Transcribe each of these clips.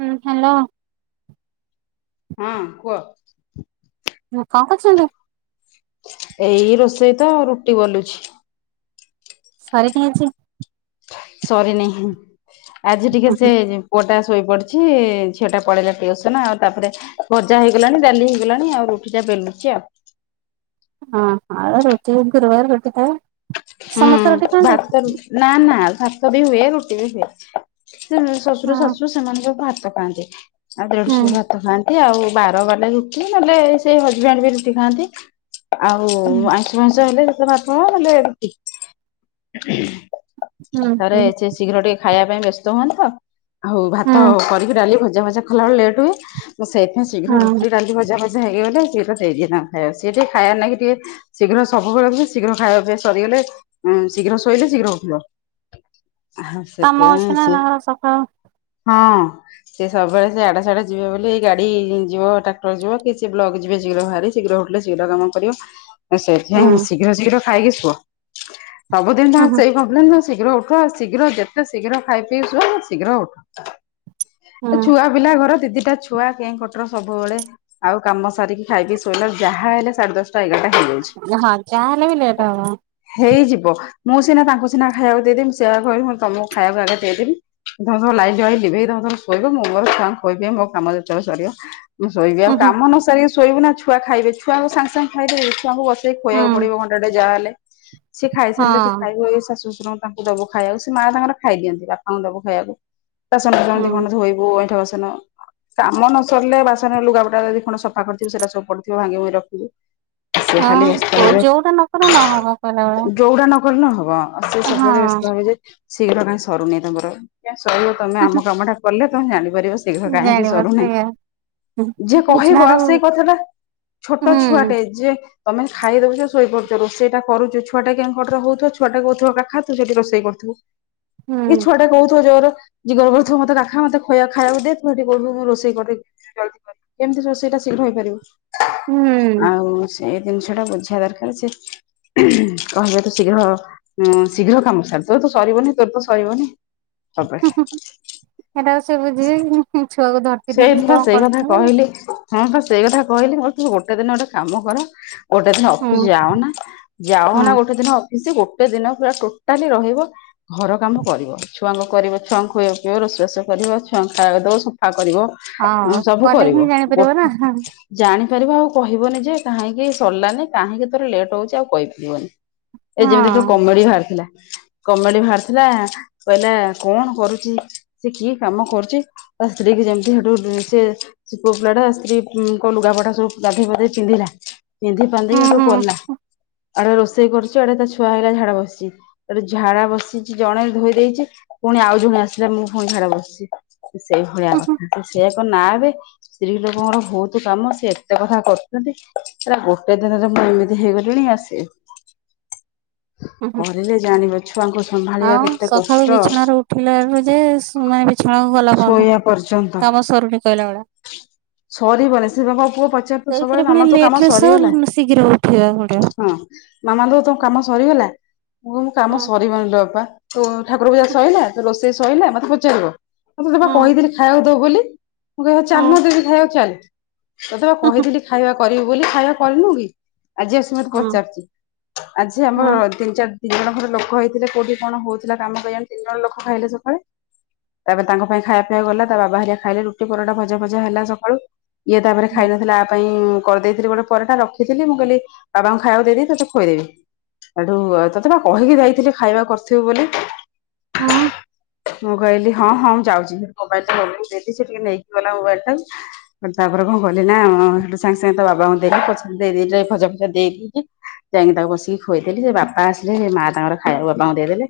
ହୁଁ ହାଲୋ। ହଁ କୁହ? ହୁଁ କଣ କରୁଛନ୍ତି? ଏଇ ରୋଷେଇ ତ ରୁଟି ବେଲୁଛି। ସାରି କାଇଁ ଆଜି। ସରିନି ଆଜି ଟିକେ ସେ ହଁ ପୁଅଟା ଶୋଇପଡ଼ିଛି ଝିଅଟା ପଳେଇଲା ଟ୍ୟୁସନ୍ ଆଉ ତାପରେ ଭଜା ହେଇଗଲାଣି ଡାଲି ହେଇଗଲାଣି ଆଉ ରୁଟିଟା ବେଲୁଛି ଆଉ ହଁ ହଁ ରୁଟି ରୁମକୁ ଦବାର ଭେଟି ଥାଏ। ହୁଁ ଭାତ ରୁଟି ନା ନା ଭାତ ବି ହୁଏ ରୁଟି ବି ହୁଏ। ସେ ଶ୍ୱଶୁର ହଁ ଶାଶୁ ସେମାନେ ସବୁ ଭାତ ଖାଆନ୍ତି ଆଉ ଦେଢଶୁର ଭା ହୁଁ ଭାତ ଖାଆନ୍ତି ଆଉ ବାର ବାଲେ ରୁଟି ନହେଲେ ସେଇ ହଜବେଣ୍ଡ ବି ରୁଟି ଖାଆନ୍ତି। ଆଉ ହୁଁ ଆଇଁଷୁ ଫଇଁଷ ହେଲେ ସେତେ ହେଲେ। ହୁଁ ଥରେ ହୁଁ ସେ ଶୀଘ୍ର ଟିକେ ଖାଇବା ପାଇଁ ବ୍ୟସ୍ତ ହୁଅନ୍ତ ତ। ଆଉ ଭାତ ହୁଁ କରିକି ଡାଲି ଭଜା ଭଜା ଖଲାବେଳେେଟ୍ ହୁଏ ତ ସେଇଥିାଇଁ ଶୀଘ୍ର ହୁଁ ରୁଟି ଡାଲି ଭଜା ଭଜା। ହେିବ ବେ ସେଇଏ ସେରିିଆ ନ ଖାଇ ସ ସେ ଟ ଖାଇା ନଁ କେ ଟେ। ଶୀଘ୍ର ସବୁବେଳେ ଶୀଘ୍ର ଖାଇବା ପିଇବା ସରିଗଲେ ଉ ଶୀଘ୍ର ଶୋଇଲେ ଶୀଘ୍ର ହଥିବ। ହଁ କାମ ଅଛି ନା ସେଥିାଇଁଛି ତାଙ୍କର ସକାଳୁ ହଁ। ସେ ସବୁବେଳେ ସେ ଆଡା ସଡେ ଯିବେ ବୋଲିଇ ଗାଡି ଯିବ ଟ୍ରାକ୍ଟର ଯିବ କି ସେ ବ୍ଲକ ଯିବେ ଶୀଘ୍ର ବାହାରି। ଶୀଘ୍ର ହଟିଲେ ଶୀଘ୍ର କାମ କରିବ। ହ। ସେଥିପାଇଁ ଶୀଘ୍ର ଶୀଘ୍ର ଖାଇକି ଶୁଅ ସବୁଦିନ ତ ହୁଁ ହୁଁ ସେଇ କ ଶୀଘ୍ର ଉଠ ଶୀଘ୍ର ଯେତେ ଶୀଘ୍ର ଖାଇ ପି ସୁଅ ଶୀଘ୍ର ଉଠ। ଏ ହୁଁ ଛୁଆ ପିଲା ଘର ଦିଦିଟା ଛୁଆ କେ କଟର ସବୁବେଳେ। ଆଉ କାମ ସରିକି ଖାଇକି ଶୋଇଲା ଯାହା ହେଲେ ସାଢେ ଦଶଟା ଏଗାରଟା ହେଇଯାଉଛି। ହଁ ଯାହେଲେ ବିି ଲେଟ୍ ହବ। ହେଇଯିବ ମୁଁ ସିନା ତାଙ୍କୁ ସିନା ଖାଇବାକୁ ଦେଇଦେମି ସିଏ ପା କହିବେ ମୁ ତମକୁ ଖାଇବାକୁ ଆଗେ ଦେଇଦବି। ଧଥର ଲାଇାଇିବିଇର ଶୋଇିବ ମୁଁ ମୋର ଛଆଙ୍କୁ ଶୋଇିବି ମୋ କାମ ସରିବ। [unintelligible] ମୁଁ ଶୋଇବି ହୁଁ ଆଉ ହୁଁ କାମ ନ ସାରିକି ଶୋଇବୁ ନା ଛୁଆ ଖାଇବେ ଛୁଆକୁ ସାଙ୍ଗେ ସାଙ୍ଗେ ଖାଇଦେବ। ଛୁଆଙ୍କୁ ବସେଇି ହୁଁ ଖୁଆକୁ ପଡିବ ଘଣ୍ଟା ଟେ ଯାହା ହେଲେ ସିଏ ହଁ ଖାଇସାରିଲେ ତୁ ଖାଇବୁଇ ଶାଶୁ ଶଶୁର। ତାଙ୍କୁ ଦବ ଖାଇବାକୁ ସେ ମାଆ ତାଙ୍କର ଖାଇ ଦିଅନ୍ତି ବାପାଙ୍କୁ ଦବ ଖାଇବାକୁ। ବାସନ ହୁଁ ଦିଖଣ୍ଡ ଧୋଇବୁ ଏଇଠା ବାସନ। କାମ ନ ସରିଲେ ବାସନରେ ଲୁଗାପଟା ଯଦି ଖଣ୍ଡ ସଫା କରିଥିବୁ ସେଇଟା ସବୁ ପଡିଥିବ ଭାଙ୍ଗି ଭୁଙ୍ଗୀ ରଖିବୁ। ହ କୋ ଯୋଉଟା ନକଲେ ନହବ। କହିଲା ଭଳିଆ ଯଉଡା ନକଲେ ହବ ଆ ସେ ସବୁବେଳେ ହଁ ବ୍ୟସ୍ତ ହେଇଯିବେ ସେ ଶୀଘ୍ର କାହିଁକି ସରୁନି ତମର। ଆଜ୍ଞ ସରିବ ତମେ ହୁଁ ଆମ କାମ ଟା କଲେ ତମେ ଜାଣିପାରିବ ଶୀଘ୍ର ହୁଁ କାହିଁକି ଜାଣିବ ସରୁନି। ସେଇଆ ଯେ କହିବ ବିଛଣାରୁ ଆଉ ସେଇ କଥା ଟା ଛୋଟ ହୁଁ ଛୁଆଟେ ହୁଁ ଯେ। ତମେ ଖାଇଦଉଛ ଶୋଇ ପଡୁଛ ରୋଷେଇଟା। କରୁଛୁ ଛୁଆା କେଁ କଟର ହୋଇଥିବ ଛୁଟା କଉଥିବ କାଖା ସେଠି ରଷେଇ କରୁଥୁ। କି ଛୁଆ ଟା କହୁଥିବ ଜୋର। ଯ ଗର୍ବରେ ଥିବ ମତେ କା ମତେ ଖୁଆ ଖାଇବାକୁ ଦେ ଥୁ ଟି କରଲୁ ମୁଁ ରୋଷେଇ କର। [unintelligible] କେମିତି ସେଇଟା ଶୀଘ୍ର ହୁଁ ହୁଁ ହେଇପାରିବ ଆଉ ସେଇ ଜିନିଷ ଟା ବୁଝିବା ଦରକାର ସେ। କହିବା ତ ଶୀଘ୍ର ଉ ଶୀଘ୍ର କାମ ସାରିଲ ତୋର ତ ସରିବନି ତୋର ତ ସରିବନି। ହ। [unintelligible] ଏଟାକୁ ସେ ବୁଝିବି ଛୁଆକୁ ଧର। ସେଇଠପ ସେଇ କଥା କହିଲି ହଁ ସେଇ କଥା କହିଲି ମ ଗୋଟେ ଦିନ ଗୋଟେ କାମ କର। [unintelligible] ଗୋଟେ ଦିନ ହୁଁ ଅଫିସ ଯାଅନା ହୁଁ ଯାଅନା ଗୋଟେ ଦିନ। ଗୋଟେ ଦିନ ପୁରା ଟୋଟାଲି ରହିବ। ଘର କାମ କରିବ ଛୁଆଙ୍କୁ କରିବ ଛୁଆଙ୍କୁ ଖୋଇବ ପେଇବ କରିବ ରୋଷେଇ ବାସ କରିବ ଛୁଆ ଙ୍କୁ ଖାଇବାକୁ ଦେବା ସବୁ। ା କରିବ ହଁ ସବୁ କଲେ ହିଁ କରିବ ଗୋ। ଜାଣିପାରିବ ନା [unintelligible] ହଁ ଜାଣିପାରିବ ଆଉ କହିବନି ଯେ କାହିଁକି ସରିଲାନି କାହିଁକି ତୋର ଲେଟ୍ ହଉଛି ଆଉ କହିପାରିବନି। ଏ ଯେମିତି କମେଡି ବାହାରି ଥିଲା। କମେଡି ବାହାରିଥିଲା କହିଲା କଣ କରୁଛି ସେ କିଏ କାମ କରୁଛି। ତା ସ୍ତ୍ରୀ କି ଯେମିତି ହେଠୁ ସେ। ସେ ପୁଅ ପିଲାଟା ସ୍ତ୍ରୀ ଲୁଗାପଟା ସବୁ ଗାଧେଇ ପାଧେଇ ପିନ୍ଧିଲା। ପିନ୍ଧି ପାଧି ହୁଁ ସେଠୁ ହୁଁ କଲା ଆଡେ ରୋଷେଇ କରୁଛି ଆଡେ ତା ଛୁଆ ହେଇଲା ଝାଡା ବସିଛି। ତା ଝାଡା ବସିଛି ଜଣେ ଧୋଇ ଦେଇଛି ପୁଣି ଆଉ ଜଣେ ଆସିଲା ମୁଁ ପୁଣି ଝାଡା ବସିଛି। ସେଇ ଭଳିଆ ହୁଁ ହୁଁ କଥା ସେଏ ଏକ ନାଁ ଏବେ। ସ୍ତ୍ରୀ ଲୋକଙ୍କର ବହୁତ କାମ ସେ ଏତେ କଥା କରୁଛନ୍ତି ହେରା ଗୋଟେ ଦିନରେ ମୁଁ ଏମିତି ହେଇଗଲିଣି ଆ ସେ। [unintelligible] [inaudible] ହୁଁ ହୁଁ କରିଲେ ଜାଣିବ ଛୁଆଙ୍କୁ ସମ୍ଭାଳିବା କେତେ କଷ୍ଟ। ଉଠିଳା ଆଳୁ ଯେ ସିଏ ମାନେ ବିଛଣାକୁ ଗଲା ପନ୍ତ ଶୋଇବା ପର୍ଯ୍ୟନ୍ତ କାମ ସରୁନି କହିଲା ଭଳିଆ। ସରିବନି ସେ ବା ମୋ ପୁଅ ପଚାରୁଥିବ ସେଇଥିରେ ସବୁବେଳେ ପୁଣି ମାମା ତୋ କାମ ଲେଟ ରେ ସୋ ସରିଗଲା। ଶୀଘ୍ର ଉଠିବାକୁ ପଡିବ। ହଁ ମାମାଲୋ ତୋ କାମ ସରିଗଲା ପୁଅ ମୋ ହୁଁ କାମ ସରିବନିଲୋ ବାପା ତୋ ଠାକୁର ପୂଜା ସଇଲା ତୋ ରୋଷେଇ ସଇଲା ମତେ ପଚାରିବ ତତେ ପା ହୁଁ କହିଥିଲି ଖାଇବାକୁ ଦବୁ ବୋଲି। ମୁଁ କହିବି ହୁଁ ଚାଲୁନୁ ଜଦି ଖାଇବାକୁ ଚାଲ। ତତେ ବା ହୁଁ କହିଥିଲି ଖାଇବା କରିବୁ ବୋଲି ଖାଇବା କରିନୁ କି ଆଜି ଆସି ମତେ ହୁଁ ପଚାରୁଛି ଆଜି ହୁଁ ଆମର ତିନି ଚାର ତିନି ଜଣ ଘର ଲୋକ ହେଇଥିଲେ କୋଉଠି କଣ ହଉଥିଲା କାମ କେଆଣି ତିନି ଜଣ ଲୋକ ଖାଇଲେ ସକାଳେ। ତାପରେ ତାଙ୍କ ପାଇଁ ଖାଇବା ପିଇବା ଗଲା ତା ବାବା ହାରିକା ଖାଇଲେ ରୁଟି ପରଟା ଭଜା ଭୁଜି ହେଲା ସକାଳୁ। ଇଏ ତାପରେ ହୁଁ ଖାଇ ନଥିଲା ଆ ପାଇଁ କରିଦେଇଥିଲି ଗୋଟେ ପରେ ଟା ରଖିଥିଲି ମୁଁ କହିଲି ବାବାଙ୍କୁ ଖାଇବାକୁ ଦେଇଦେଇକି ଏଇଠି ଖୋଇଦେବି। ହେଠୁ ତୋତେ ପା କହିକି ଯାଇଥିଲି ଖାଇବା କରିଥିବୁ ବୋଲି। ହୁଁ ମୁଁ କହିଲି ହଁ ହଁ ମୁଁ ଯାଉଛି ସେଠି ମୋବାଇଲଟା ଦେଇଦେ ସେ ଟିକେ ନେଇକି ଗଲା ମୋବାଇଲବଟା। ତାପରେ କଣ କଲି ନା ସେଠୁ ସାଙ୍ଗେ ସାଙ୍ଗେ ତା ବାବାଙ୍କୁ ଦେଇକି ପଛେରେ ଦେଇ ଦେଇକିରି ଭଜା ଫଜା ଦେଇ ଦେଇଚି। ଯାଇକି ତାକୁ ବସିକି ଖୁଏଇଦେଲି ସେ ବାପା ଆସିଲେ ସେ ମା ତାଙ୍କର ଖାଇବାକୁ ବାପାଙ୍କୁ ଦେଇଦେଲେ।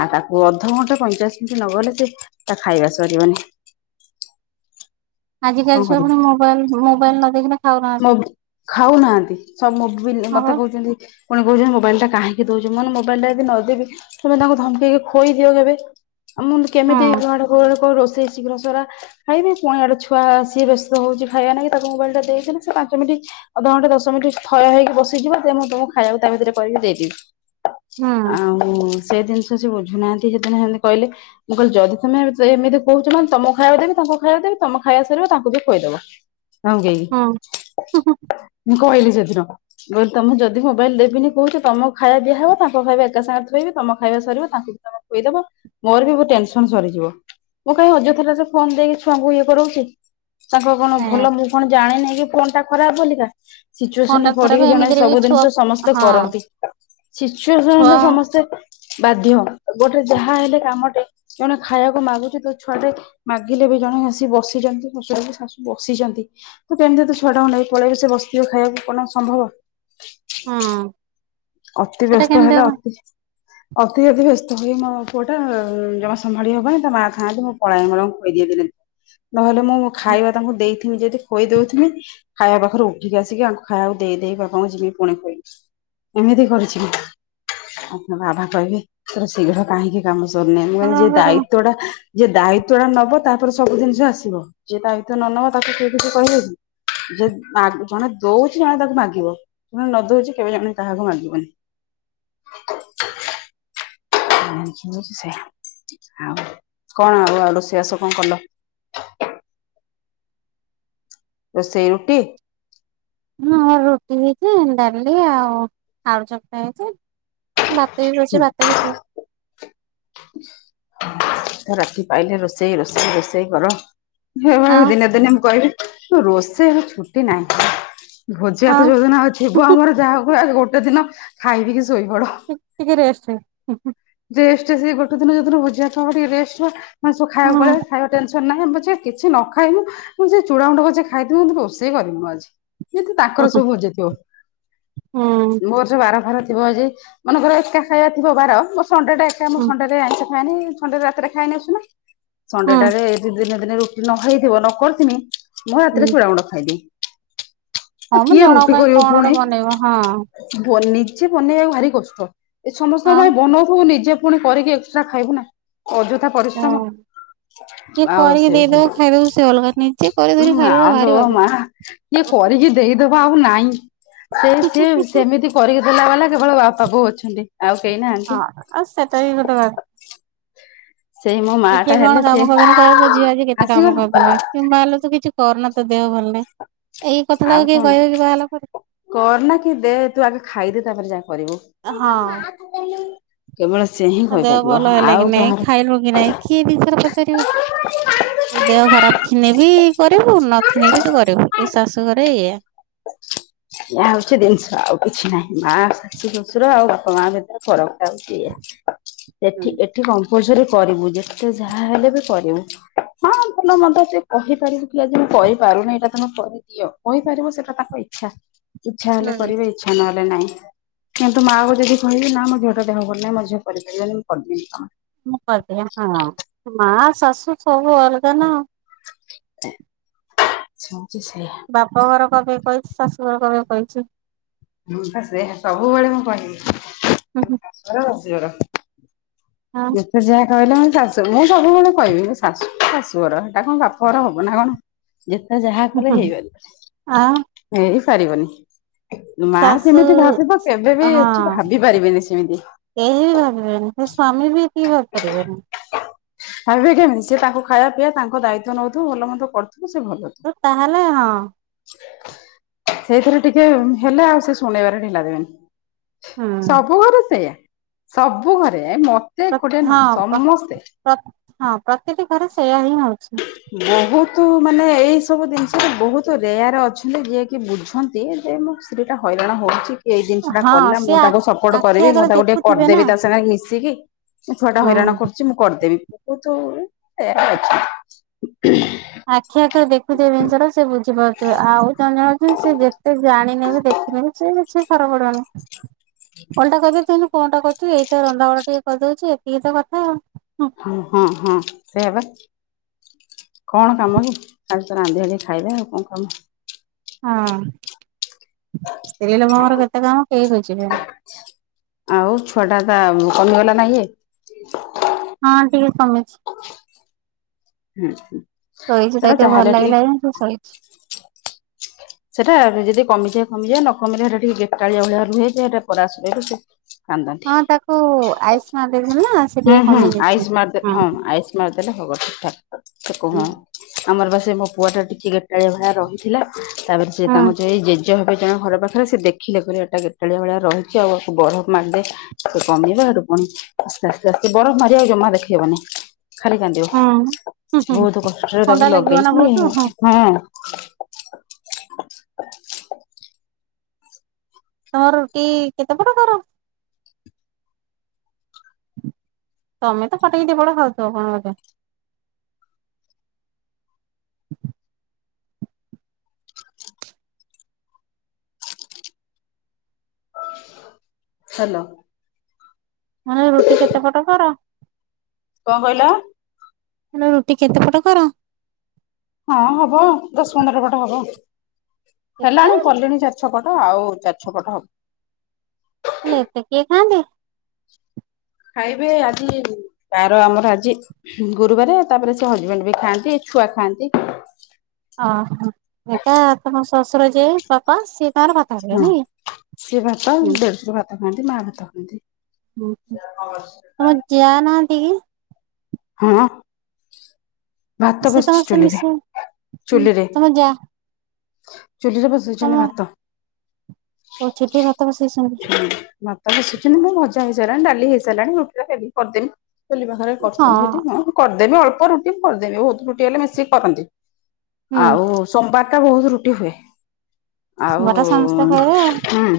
ଆଉ ତାକୁ ଅଧଘଣ୍ଟା ପଇଁଚାଶ ମିନିଟ୍ ନଗଲେ ସେ ତା ଖାଇବା ସରିବନି। ଆଜିକାଲି କଣ ଛୁଆ କରିବା ପୁଣି ମୋବାଇଲ ମୋବାଇଲ ନ ଦେଖିଲେ ଖାଉନାହାନ୍ତି ଖାଉ ଖାଉ ନାହାନ୍ତି। ସବ ମୁଦୁ ହଁ ମତେ ବା କହୁଛନ୍ତି। ପୁଣି କହୁଛନ୍ତି ମୋବାଇଲ ଟା କାହିଁକି ଦୋଉଛନତି ମାନେ ମୋବାଇଲ ଟା ଯଦି ନଦବୁ ସିଏପା ତାଙ୍କୁ ଧମକେଇକି ଖୋଇ ଦିଅ କେବେ? ଆଉ ମୁଁ ଏମିତି କେମିତି ହୁଁ କୁଆଡେ କଣ ରୋଷେଇ ଶୀଘ୍ର ସାର ଖାଇବି ପୁଣି ଆଡେ ଛୁ ଉଆ ଆସି ବ୍ୟସ୍ତ ହୋଉଚି ଖାଇବା ନାକି ତାକୁ ମୋବାଇଲଟ ଦେଇଦେଲେ ସେ ପାଞ୍ଚିମିନଟ୍ ଅଧଘଣ୍ଟା ଦଶ ମିନିଟ ଥୟ ହେଇକି ବସିଯିବ ଯେ ମୁଁ ତମକୁ ଖାଇବାକୁ ତା ଭିତରେ କରିକି ଦେଇଦେବି। ହୁଁ ଆଉ ସେ ଜିନିଷ ସେ ବୁଝୁନାହାନ୍ତି ସେଦିନ ହେମିତି କହିଲେ। ମୁଁ କହିଲି ଯଦି ତମେ ଏମିତି କହୁଛ ମାନେ ତମକୁ ଖାଇବାକୁ ଦେବି ତାଙ୍କୁ ଖାଇବାକୁ ଦେବି ତମ ଖାଇଆସାରିବ ତାଙ୍କୁ ବି ଖୁଇଦବ। ହୁଁ ମୁହଁଧୋଇକି ମୁଁ କହିଲି ସେଦିନ। ଯଦି ତମେ ଯଦି ମୋବାଇଲ ଦେବିନି କହୁଛ ତମକୁ ଖାଇଆ ଦିଆହବ ତାଙ୍କୁ ଖାଇବା ଏକା ସାଙ୍ଗରେ ଥୋଇବି ତମ ଖାଇବା ସରିବ ତାଙ୍କୁ ବି ତମ ସେଇଟାପା ମୋର ବି ଟେନସନ ସରିଯିବ। ମୁଁ କାହିଁ ଅଯଥାରେ ଫୋନ ଦେଇକି ଛୁଆଙ୍କୁ ଇଏ କରି ତାଙ୍କର କଣ ସେଇଆ ଭଲ ମୁଁ କଣ ଜାଣିନେହି କି ଫୋନ ଟା ଖରାପ ବୋଲିକା। ଫୋନ୍ ଟା ସିଚୁଏସନରେ ଖରାପ ପଡିକି ଜଣେ ଏମିତିରେ ବି ସବୁ ଛୁଆ ଜିନିଷ ସମସ୍ତେ ହଁ କରନ୍ତି। ଛୁଆ ସିଚୁଏସନରେ ସମସ୍ତେ ବାଧ୍ୟ ଗୋଟେ ଯାହା ହେଲେ କାମଟେ ଜଣେ ଖାଇବାକୁ ମାଗୁଛି ତା ଛୁଆଟେ ମାଗିଲେ ବି ଜଣେ ଆସି ବସି ତୁ ଜାଣିଚୁକି ସୁଆମୀ ଶାଶୁ ବସିଚନ୍ତି। ତୁ [unintelligible] ତା ଛୁଆଟାକୁ ନେଇକି ପଳେଇବୁ ସେ ବସିଥିବେ ଖାଇବାକୁ କଣ ସମ୍ଭବ। ହଁ। ଅତି ବ୍ୟସ୍ତ ହେଲେ ଅତି ଅତି ଯଦି ବ୍ୟସ୍ତ ହୁଏ ମୋ ପୁଅଟା ଜମା ସମ୍ଭାଳି ହବନି ତା ମାଆ ଥାଆନ୍ତି ମୁଁ ପଳାଏ ମୋର ଖୋଇଦେଇକିରି। ନହେଲେ ମୁଁ ମୋ ଖାଇବା ତାଙ୍କୁ ଦେଇ ଯଦି ଖୋଇଦୋଉଥୁମି ଖାଇବା ପାଖରୁ ଉଠିକି ଆସିକି ଆଙ୍କୁ ଖାଇବାକୁ ଦେଇ ଦେଇକି ବାପାଙ୍କୁ ଯିମି ପୁଣି ଖୋଇବି। ଏମିତି କରୁଛି କି ଆପଣ ଆଭା କହିବେ ତୋର ଶୀଘ୍ର କାହିଁକି କାମ ସର ନେଇ ମୁଁ କହିଲି ଯେ ଦାୟିତ୍ବଟା ଯିଏ ଦାୟିତ୍ଵଟା ନବ ତାପରେ ସବୁ ଜିନିଷ ଆସିବ। ଯିଏ ଦାୟିତ୍ଵ ନ ନବ ତାକୁ ସେ କିଛି କହିବେ କି? ଯେ ମା ଜଣେ ଦଉଛି ଜଣେ ତାକୁ ମାଗିବ ଜଣେ ନ ଦଉଛି କେବେ ଜଣେ କାହାକୁ ମାଗିବନି। କ ମୁଁ ହୋଉଚି ମୁଁ ହୋଉଚି ସେଇଆ ଆଉ କଣ ଆଉ ରୋଷେଇ ବାସ କଣ କଲ। ରୋଷେଇ ରୁଟି। ହଁ ରୁଟି ହେଇଚି ଡାଲି ଆଉ ଆଳୁ ଚକଟା ହେଇଚି। ବାତ ବି କରଚି ବାତ ବି ଖାଉଁ। ରାତି ପାଇଲେ ରୋଷେଇ ରୋଷେଇ ରୋଷେଇ କର। [unintelligible] ଆଉ ଦିନେ ଦିନେ ମୁଁ କହିବି ରୋଷେଇରୁ ଛୁଟି ନାହିଁ। ଭୋଜିଆ ତ ଆଉ ଯୋଉ ଦିନ ଥିବ ଆମର, ଯାହାକୁୁ ଗୋଟେ ଦିନ ଖାଇବ କିି ଶୋଇ ପଡ [inaudible] ରେଷ୍ଟ ସେ ଗୋଟେ ଦିନ ଯଦ ଭୁଝିବା ଟିକ ରେ ମ ଖାଇବାକୁ ଖାଇବା ଟେନସନ ନାହିଁ। କିଛି ନ ଖାଇବୁ ମୁଁ ସେ ଚୂଡା ମୁୁଣ୍ଡ ପ ସେ ଖାଇଥିବି ମୁନ୍ତୁ ରୋଷେଇ କରିବୁ ଆଜି ଯେ ତାଙ୍କର ହୁଁ ସବୁ ହଜିଇଥିବ ହୁଁ ମୋର ବାର ବାର ଥିବ, ମନେଙ୍କର ଏକା ଖାଇବା ଥିବ ବାର, ମୋ ସେ ଟା ହୁଁ ଏକାେ ଆ ଖାଇନି ରାତିରେ ଖାଇନି [unintelligible] ଆ ନା ଣ୍ଡେ ହୁଁ ଟାରେ ଦ ଦିନେ ଦିନ ରୁ ନ ହେଇଥିବ ନ କରିଥମି ମୁଁ ରାତିରେ ଚୁଡ଼ ଗୁଣ୍ଡ ଖାଇଦି ହଁ ମୁଁ ଜଣଙ୍କ ପାଇଁ କଣରେ ବନେଇବ ହଁ ଵ-ନିଜେ ବନେଇବାକୁ ଭାରି କଷ୍ଟ। ଏ ସମସ୍ତଙ୍କ ଆଉ ପାଇଁ ବନଉ ତୁ ନିଜେ ପୁଣି କରିକି ଏକ୍ସଟ୍ରା ଖାଇବୁ ନା। ଅଯଥା ପରିଶ୍ରମ। କିଏ ଆଉ କରିକି ସେ ଦେଇଦବ ଖାଇଦବ ସେ ଅଲଗା ନିଜେ କରିଧରି [unintelligible] ଖାଇଲା ବେଳକୁ ମା ଲୋ ଭାରି ବାଧିବ। ମା। ଇଏ କରିକି ଦେଇଦବା ଆଉ ନାଇଁ। ସେଇ ସିଏ ସେମିତି କରିକି ଦେଲା ବାଲା କେବଳ ବାପା ବୋଉ ଅଛନ୍ତି। ଆଉ କେହି ନାହାନ୍ତି। ହଁ ଆଉ ସେଟା ବି ଗୋଟେ ବା ସେଇ ମୋ ମା ଟିକିଏ ଟା କଣ ହେଲେ କାମ ସିଏ କରିଦେଲେ କହିବ, ମୋ ଝିଅ ଆଜି କେତେ କାମ ଆସିଗଲା କରିଦେଲା। କି ମା ଲୋ ତୁ କିଛି କରନା। ତ ଦେହ ଭଲ ନାଇଁ। ଏଇ ଆଉ କଥାଟାକୁ କିଏ କଣ କହିବେ କି ବାହାହେଲା ପରେ? କରନା କି ଦେ ତୁ ଆଗେ ଖାଇଦେ ତାପରେ ଯାହା କରିବୁ। ହଁ। କେବଳ ସେ ହିଁ ତୋ ଦେହ କହିପାରିବ। ଭଲ ହେଲା କି ଆଉ ନାଇଁ କାହାର ଖାଇଲୁ ନାଇଁ। କିଏ ଦି ଥର ପଚାରିବ? ତୁ ଦେହ ଖରାପ ଥିନେ ବି କରିବୁ। ନଥିନେ ବି ତୁ କରିବୁ। ଏ ଏହା ଶାଶୁଘରେ ଏଇଆ। ୟା ହଉଛି ଜିନିଷ। ଆଉ କିଛି ନାହିଁ। ମା ଶାଶୁ ଶ୍ଵଶୁର ଆଉ ବାପା ମା ଫରକଟା ହଉଛି ଏଇଆ। ହୁଁ ସେଠି ଏ ଏଠି କମ୍ପଲସୋରି କରିବୁ। ଯେତେ ଯାହା ହେଲେ ବି କରିବୁ। ହଁ ଭଲ ମନ୍ଦ ସେ କହିପାରିବୁ କି ଆଜି ମୁଁ କରିପାରୁନି। ଏଇଟା ତମେ କର। ଦିଅ କହିପାରିବ ସେଇଟା ତାଙ୍କ ଇଚ୍ଛା। ଇଚ୍ଛା ହେଲେ କରିବେ, ଇଚ୍ଛା ନହେଲେ ନାଇଁ। କିନ୍ତୁ ମା ଯଦି କହିବେ, ନା ମ ଝିଅଟା ଦେହ ଭଲ ନାହିଁ। ମ ଝିଅ କରିପାରିବନି। ମୁଁ କରିଦିଏ କାମ। ମୁ [unintelligible] ହଁ ମା ଶାଶୁ ସବୁ ଅଲଗା ନା। [unintelligible] ସେୟା। ବାପଘର କଣ ପାଇଁ କହିଛି? ଶାଶୁଘର କଣ ପାଇଁ କହିଛି? ହୁଁ ବା ସେଇଆ। ସବୁବେଳେ ମୁଁ କହିବି। [inaudible] ହେ ବସିପଡ଼। ଆଁ ଯେ ଯାହା କହିଲେ, ମୁଁ ଶାଶୁ ମୁଁ ସବୁବେଳେ କହିବି ମୁଁ ଶାଶୁ ଶାଶୁ ଘର। ଏଟା କଣ ବାପଘର ହବ ନା କଣ? ଯେତେ ଯାହା ହୁଁ କହିଲେ ହୁଁ ଆଁ ହେଇପାରିବନି। ହେଇପାରିବନି। ମା ଶାଶୁ ଯେମିତି ଭାବିବ, କେବେ ବି ଏଠି ହଁ ଭାବି ପାରିବେନି ସେମିତି। କେହି ବି ଭାବିବେନି। ସେ ସ୍ଵାମୀ ବି ଏତିକି ଭାବିପାରିବେନି। ହଁ ବା ଯଉଁ ସେ ତାଙ୍କୁ ଖାଇବା, ପିଇବା, ତାଙ୍କ ଦାୟିତ୍ଵ ନଉଥିବ, ଭଲ ମନ୍ଦ କରୁଥିବ ସେ ଭଲ। ଥିବ। ତ ତାହେଲେ ହଁ ସେଇଥିରେ ଟିକେ ହେଲେ ଆଉ ସେ ଶୁଣେଇବାରେ ଢିଲା ଦେବେନି। ହୁଁ ସବୁ ଘରେ ସେଇଆ। ସବୁ ଘରେ ଏ ମ [unintelligible] ପ୍ରତିଟି ଘରେ ସେଇଆ ହିଁ ହଉଛି। ବହୁତ ମାନେ ଏଇ ସବୁ ଜିନିଷରେ ବହୁତ ତ ରେୟାର ଅଛନ୍ତି ଯିଏକ ବୁଝନ୍ତି। ଯେ ମୋ ସ୍ତ୍ରୀ ଟା ହଇରାଣ ହଉଛି। ଏଇ ଜିନିଷଟା ହଁ କଲା। ମୁଁ ସିଏ ତାକୁ ଆଖି ସପୋର୍ଟ ଆଖି କରିବି। ମୁଁ ଆଗରେ ତାକୁ ଟିକେ ଦେଖୁଥିବେ ନା କରିଦେବି ତା ସାଙ୍ଗେ ମିଶିକି। ସେ ଛୁଆଟା ହଁ। ହଇରାଣ କରୁଛି। ମୁଁ କରିଦେବି। ବହୁତ [unintelligible] ଅଛି। ଆଖି ଆଗରେ ଦେଖୁଥିବେ ଜିନିଷଟା, ସେ ବୁଝିପାରୁଥିବେ। ଆଉ ଜଣେ ଜଣେ ଅଛନ୍ତି, ସେ ଯେତେ ଜାଣିନେବି, ଦେ କିଛି କିଛି ଫରକ୍ ପଡିବନି। ଓଲଟା କହିଦେଇଥାନ୍ତେ କଣଟା କରୁଛି? ଏଇତ ରନ୍ଧାବଢ଼ା ଟିକେ କରିଦଉଛି। ଏତିକି ତ କଥା ଆଉ। ହଁ ହଁ ହଁ। ସେୟାବା। କଣ କାମ କି? ଖାଲି ତ ରାନ୍ଧି ବାଢ଼ିକି ଖାଇବା। ଆଉ କଣ କାମ? ହଁ। ସ୍ତ୍ରୀ ଲୋକଙ୍କର କେତେ କାମ କେହି ବୁଝିବେନି। ଆଉ। ଛୁଆଟା ତା କମିଗଲା ନା ଇୟେ। ହଁ ଟିକେ କମିଛି। ହୁଁ ହୁଁ ଶୋଇଛି। ସେଟା ତାକୁ ଟିକେ ଯାହାହେଲେ ଭଲ ଲାଗିଲା। ଯେ ଉ ସୋଇଛି। ସେଟା ଯଦି କମିଯିବ କମିଯିବା। ନ କମିଲେ ହେଟା ଟିକେ ଗେଟାଳିଆ ଭଳିଆ ରୁହେ ଯେ ହେଟା ପରାସ [unintelligible] କାନ୍ଦନ୍ତି। ହଁ ତାକୁ ଆଇସ୍ ମାରିଦେଇଥିଲି ନା ସେ ହୁଁ ଟିକେ ହୁଁ କମି ଯାଇଛି। ଆଇସ୍ ମାରିଦେ। ହଁ ଆଇସ୍ ମାରିଦେଲେ ହବ ଠିକ୍ ଠାକ୍ ସେ କ ହୁଁ [unintelligible] ଆମର ବା ସେ ମୋ ପୁଆଟା ଟିକେ ଗଟାଳିଆ ଭାର ରହିଥିଲା ତାପରେ ସେ ହୁଁ। ତାଙ୍କ ଯେଇ ଜେ ଯୋହବେ ଜଣେ ଘର ପାଖରେ ସେ ଦେଖିଲେ ଏଇଟା ଗେଟାଳିଆ ଭଳିଆ ରହିଛି ଆଉ ଆକୁ ବରଫ ମାରିଦେ। ସେ କମେଇବା ହେଠୁ ପୁଣି ଆସ୍ତେ ଆସ୍ତେ ଆସ୍ତେ ବରଫ ମାରିବାକୁ ଜମା ଦେଖେଇବନି। ଖାଲି କାନ୍ଦିବ ହୁଁ ହୁଁ ବହୁତ କଷ୍ଟରେ ଥଣ୍ଡା ତାକୁ ଲାଗିବ ନା ବହୁତ ଲଗେଇକି ହଁ ତମର ରୁଟି କେତେ ପଟ କର? ତମେ ତ ପଟେ କି ଦି ପଟ ଖାଉଥିବ କଣ ବୋଧେ। ହେଲୋ। ମାନେ ରୁଟି କେତେ ପଟ କର? କଣ କହିଲ? ଏନା ରୁଟି କେତେ ପଟ କର? ହଁ ହବ ଦଶ ପନ୍ଦର ପଟ ହବ କେତେ ହେଲାଣି କଲିଣି ଚା ଛପଟ ଆଉ ଚାରିଛପଟ ହବ। ହେଲେ ଏତେ କିଏ ଖାଆନ୍ତି। ଖାଇବେ ଆଜି ତାର ଆମର ଆଜି ଗୁରୁବାରେ ତାପରେ ସେ ହଜବେଣ୍ଡ ବି ଖାଆନ୍ତି ଛୁଆ ଖାଆନ୍ତି। ଓହୋ ହେଟା ତମ ଶଶୁର ଯେ ବାପା ସିଏ ତାଙ୍କର ଭାତ ଖାଇବେ ହଁ ନାଇଁ ସେ ଭାତ କି ହୁଁ ଦେଢଶୂର ଭାତ ଖାଆନ୍ତି ମା ଭାତ ଖାଆନ୍ତି। ହୁଁ ହୁଁ। [unintelligible] ତମ ଯାଆ ନାହାନ୍ତି କି? ହଁ। ଭାତ ସେ ତମ ବସିଛି ସହିତ ଚୁଲିରେ ମିଶୁ ଚୁଲିରେ ତମ ଯା ଚୁଲିରେ ତମ ବସଉଛନ୍ତି ଭାତ। ଓ ଚୁଲି ଭାତ ବସେଇଛନ୍ତି। ହ ଭାତ ହସୁଛନ୍ତି ମୁଁ ମଜା ହେଇସାରିଲାଣି ଡାଲି ହେଇସାରିଲାଣି ରୁଟି ଟା ବେଲିକି କରିଦେବି। ଚଲିବା ଘରେ ହଁ କରୁଛନ୍ତି ହେଠି [unintelligible] କରିଦେବି ଅଳ୍ପ ରୁଟି କରିଦେମି ବହୁତ ରୁଟି ହେଲେ ମିଶିକି କରନ୍ତି ହୁଁ ଆଉ ସୋମବାରଟା ବହୁତ ରୁଟି ହୁଏ ଆଉ ବରା ସମସ୍ତେ ଖାଇବେ ଆଉ ହୁଁ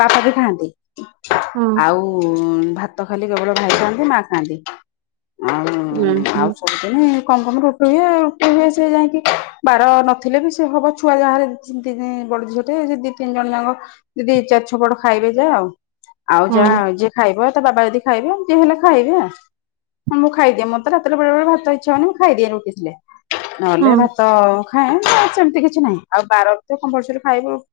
ବାପା ବି ଖାଆନ୍ତି। ହଁ। ଆଉ ଭାତ ଖାଲି କେବଳ ଭାଇ ଖାଆନ୍ତି ମା ଖାଆନ୍ତି ଆଉ ହୁଁ ହୁଁ ଆଉ ସ ସବୁ ଦିନେ କମ କମ ରୁଟ ହୁଏ ରୁଟ ହୁଏ ସେ ଯାଇକି ବାର ନଥିଲେ ବି ସେ ହବ ଛୁଆ ଯାହାରେ ସେଣ୍ଟି କାଇଁ ବଡ଼ ଝିଅଟେ ଦି ତିନି ଜଣ ଯାକ ଯଦି ଚା ଛପଟ ଖାଇବଯା ଆଉ ଆଉ ହୁଁ ଯାହା ଯିଏ ଖାଇବେ ତା ବାବା ଯଦି ଖାଇବେ ଯିଏ ହେଲେ ଖାଇବେ ଆ। ମୁଁ ଖାଇଦିଏ ମତେ ରାତିରେ ବେଳେ ବେଳେ ଭାତ ଇଚ୍ଛା ହବନି ମୁଁ ଖାଇଦିଏ ରୁଟି ଥିଲେ। ନହେଲେ ହୁଁ। ଭାତ ଖାଏ ସେମିତି କିଛି ନାହିଁ ଆଉ ବାର ଥିଲେ କମ୍ପଲସରି ଖାଇବୁ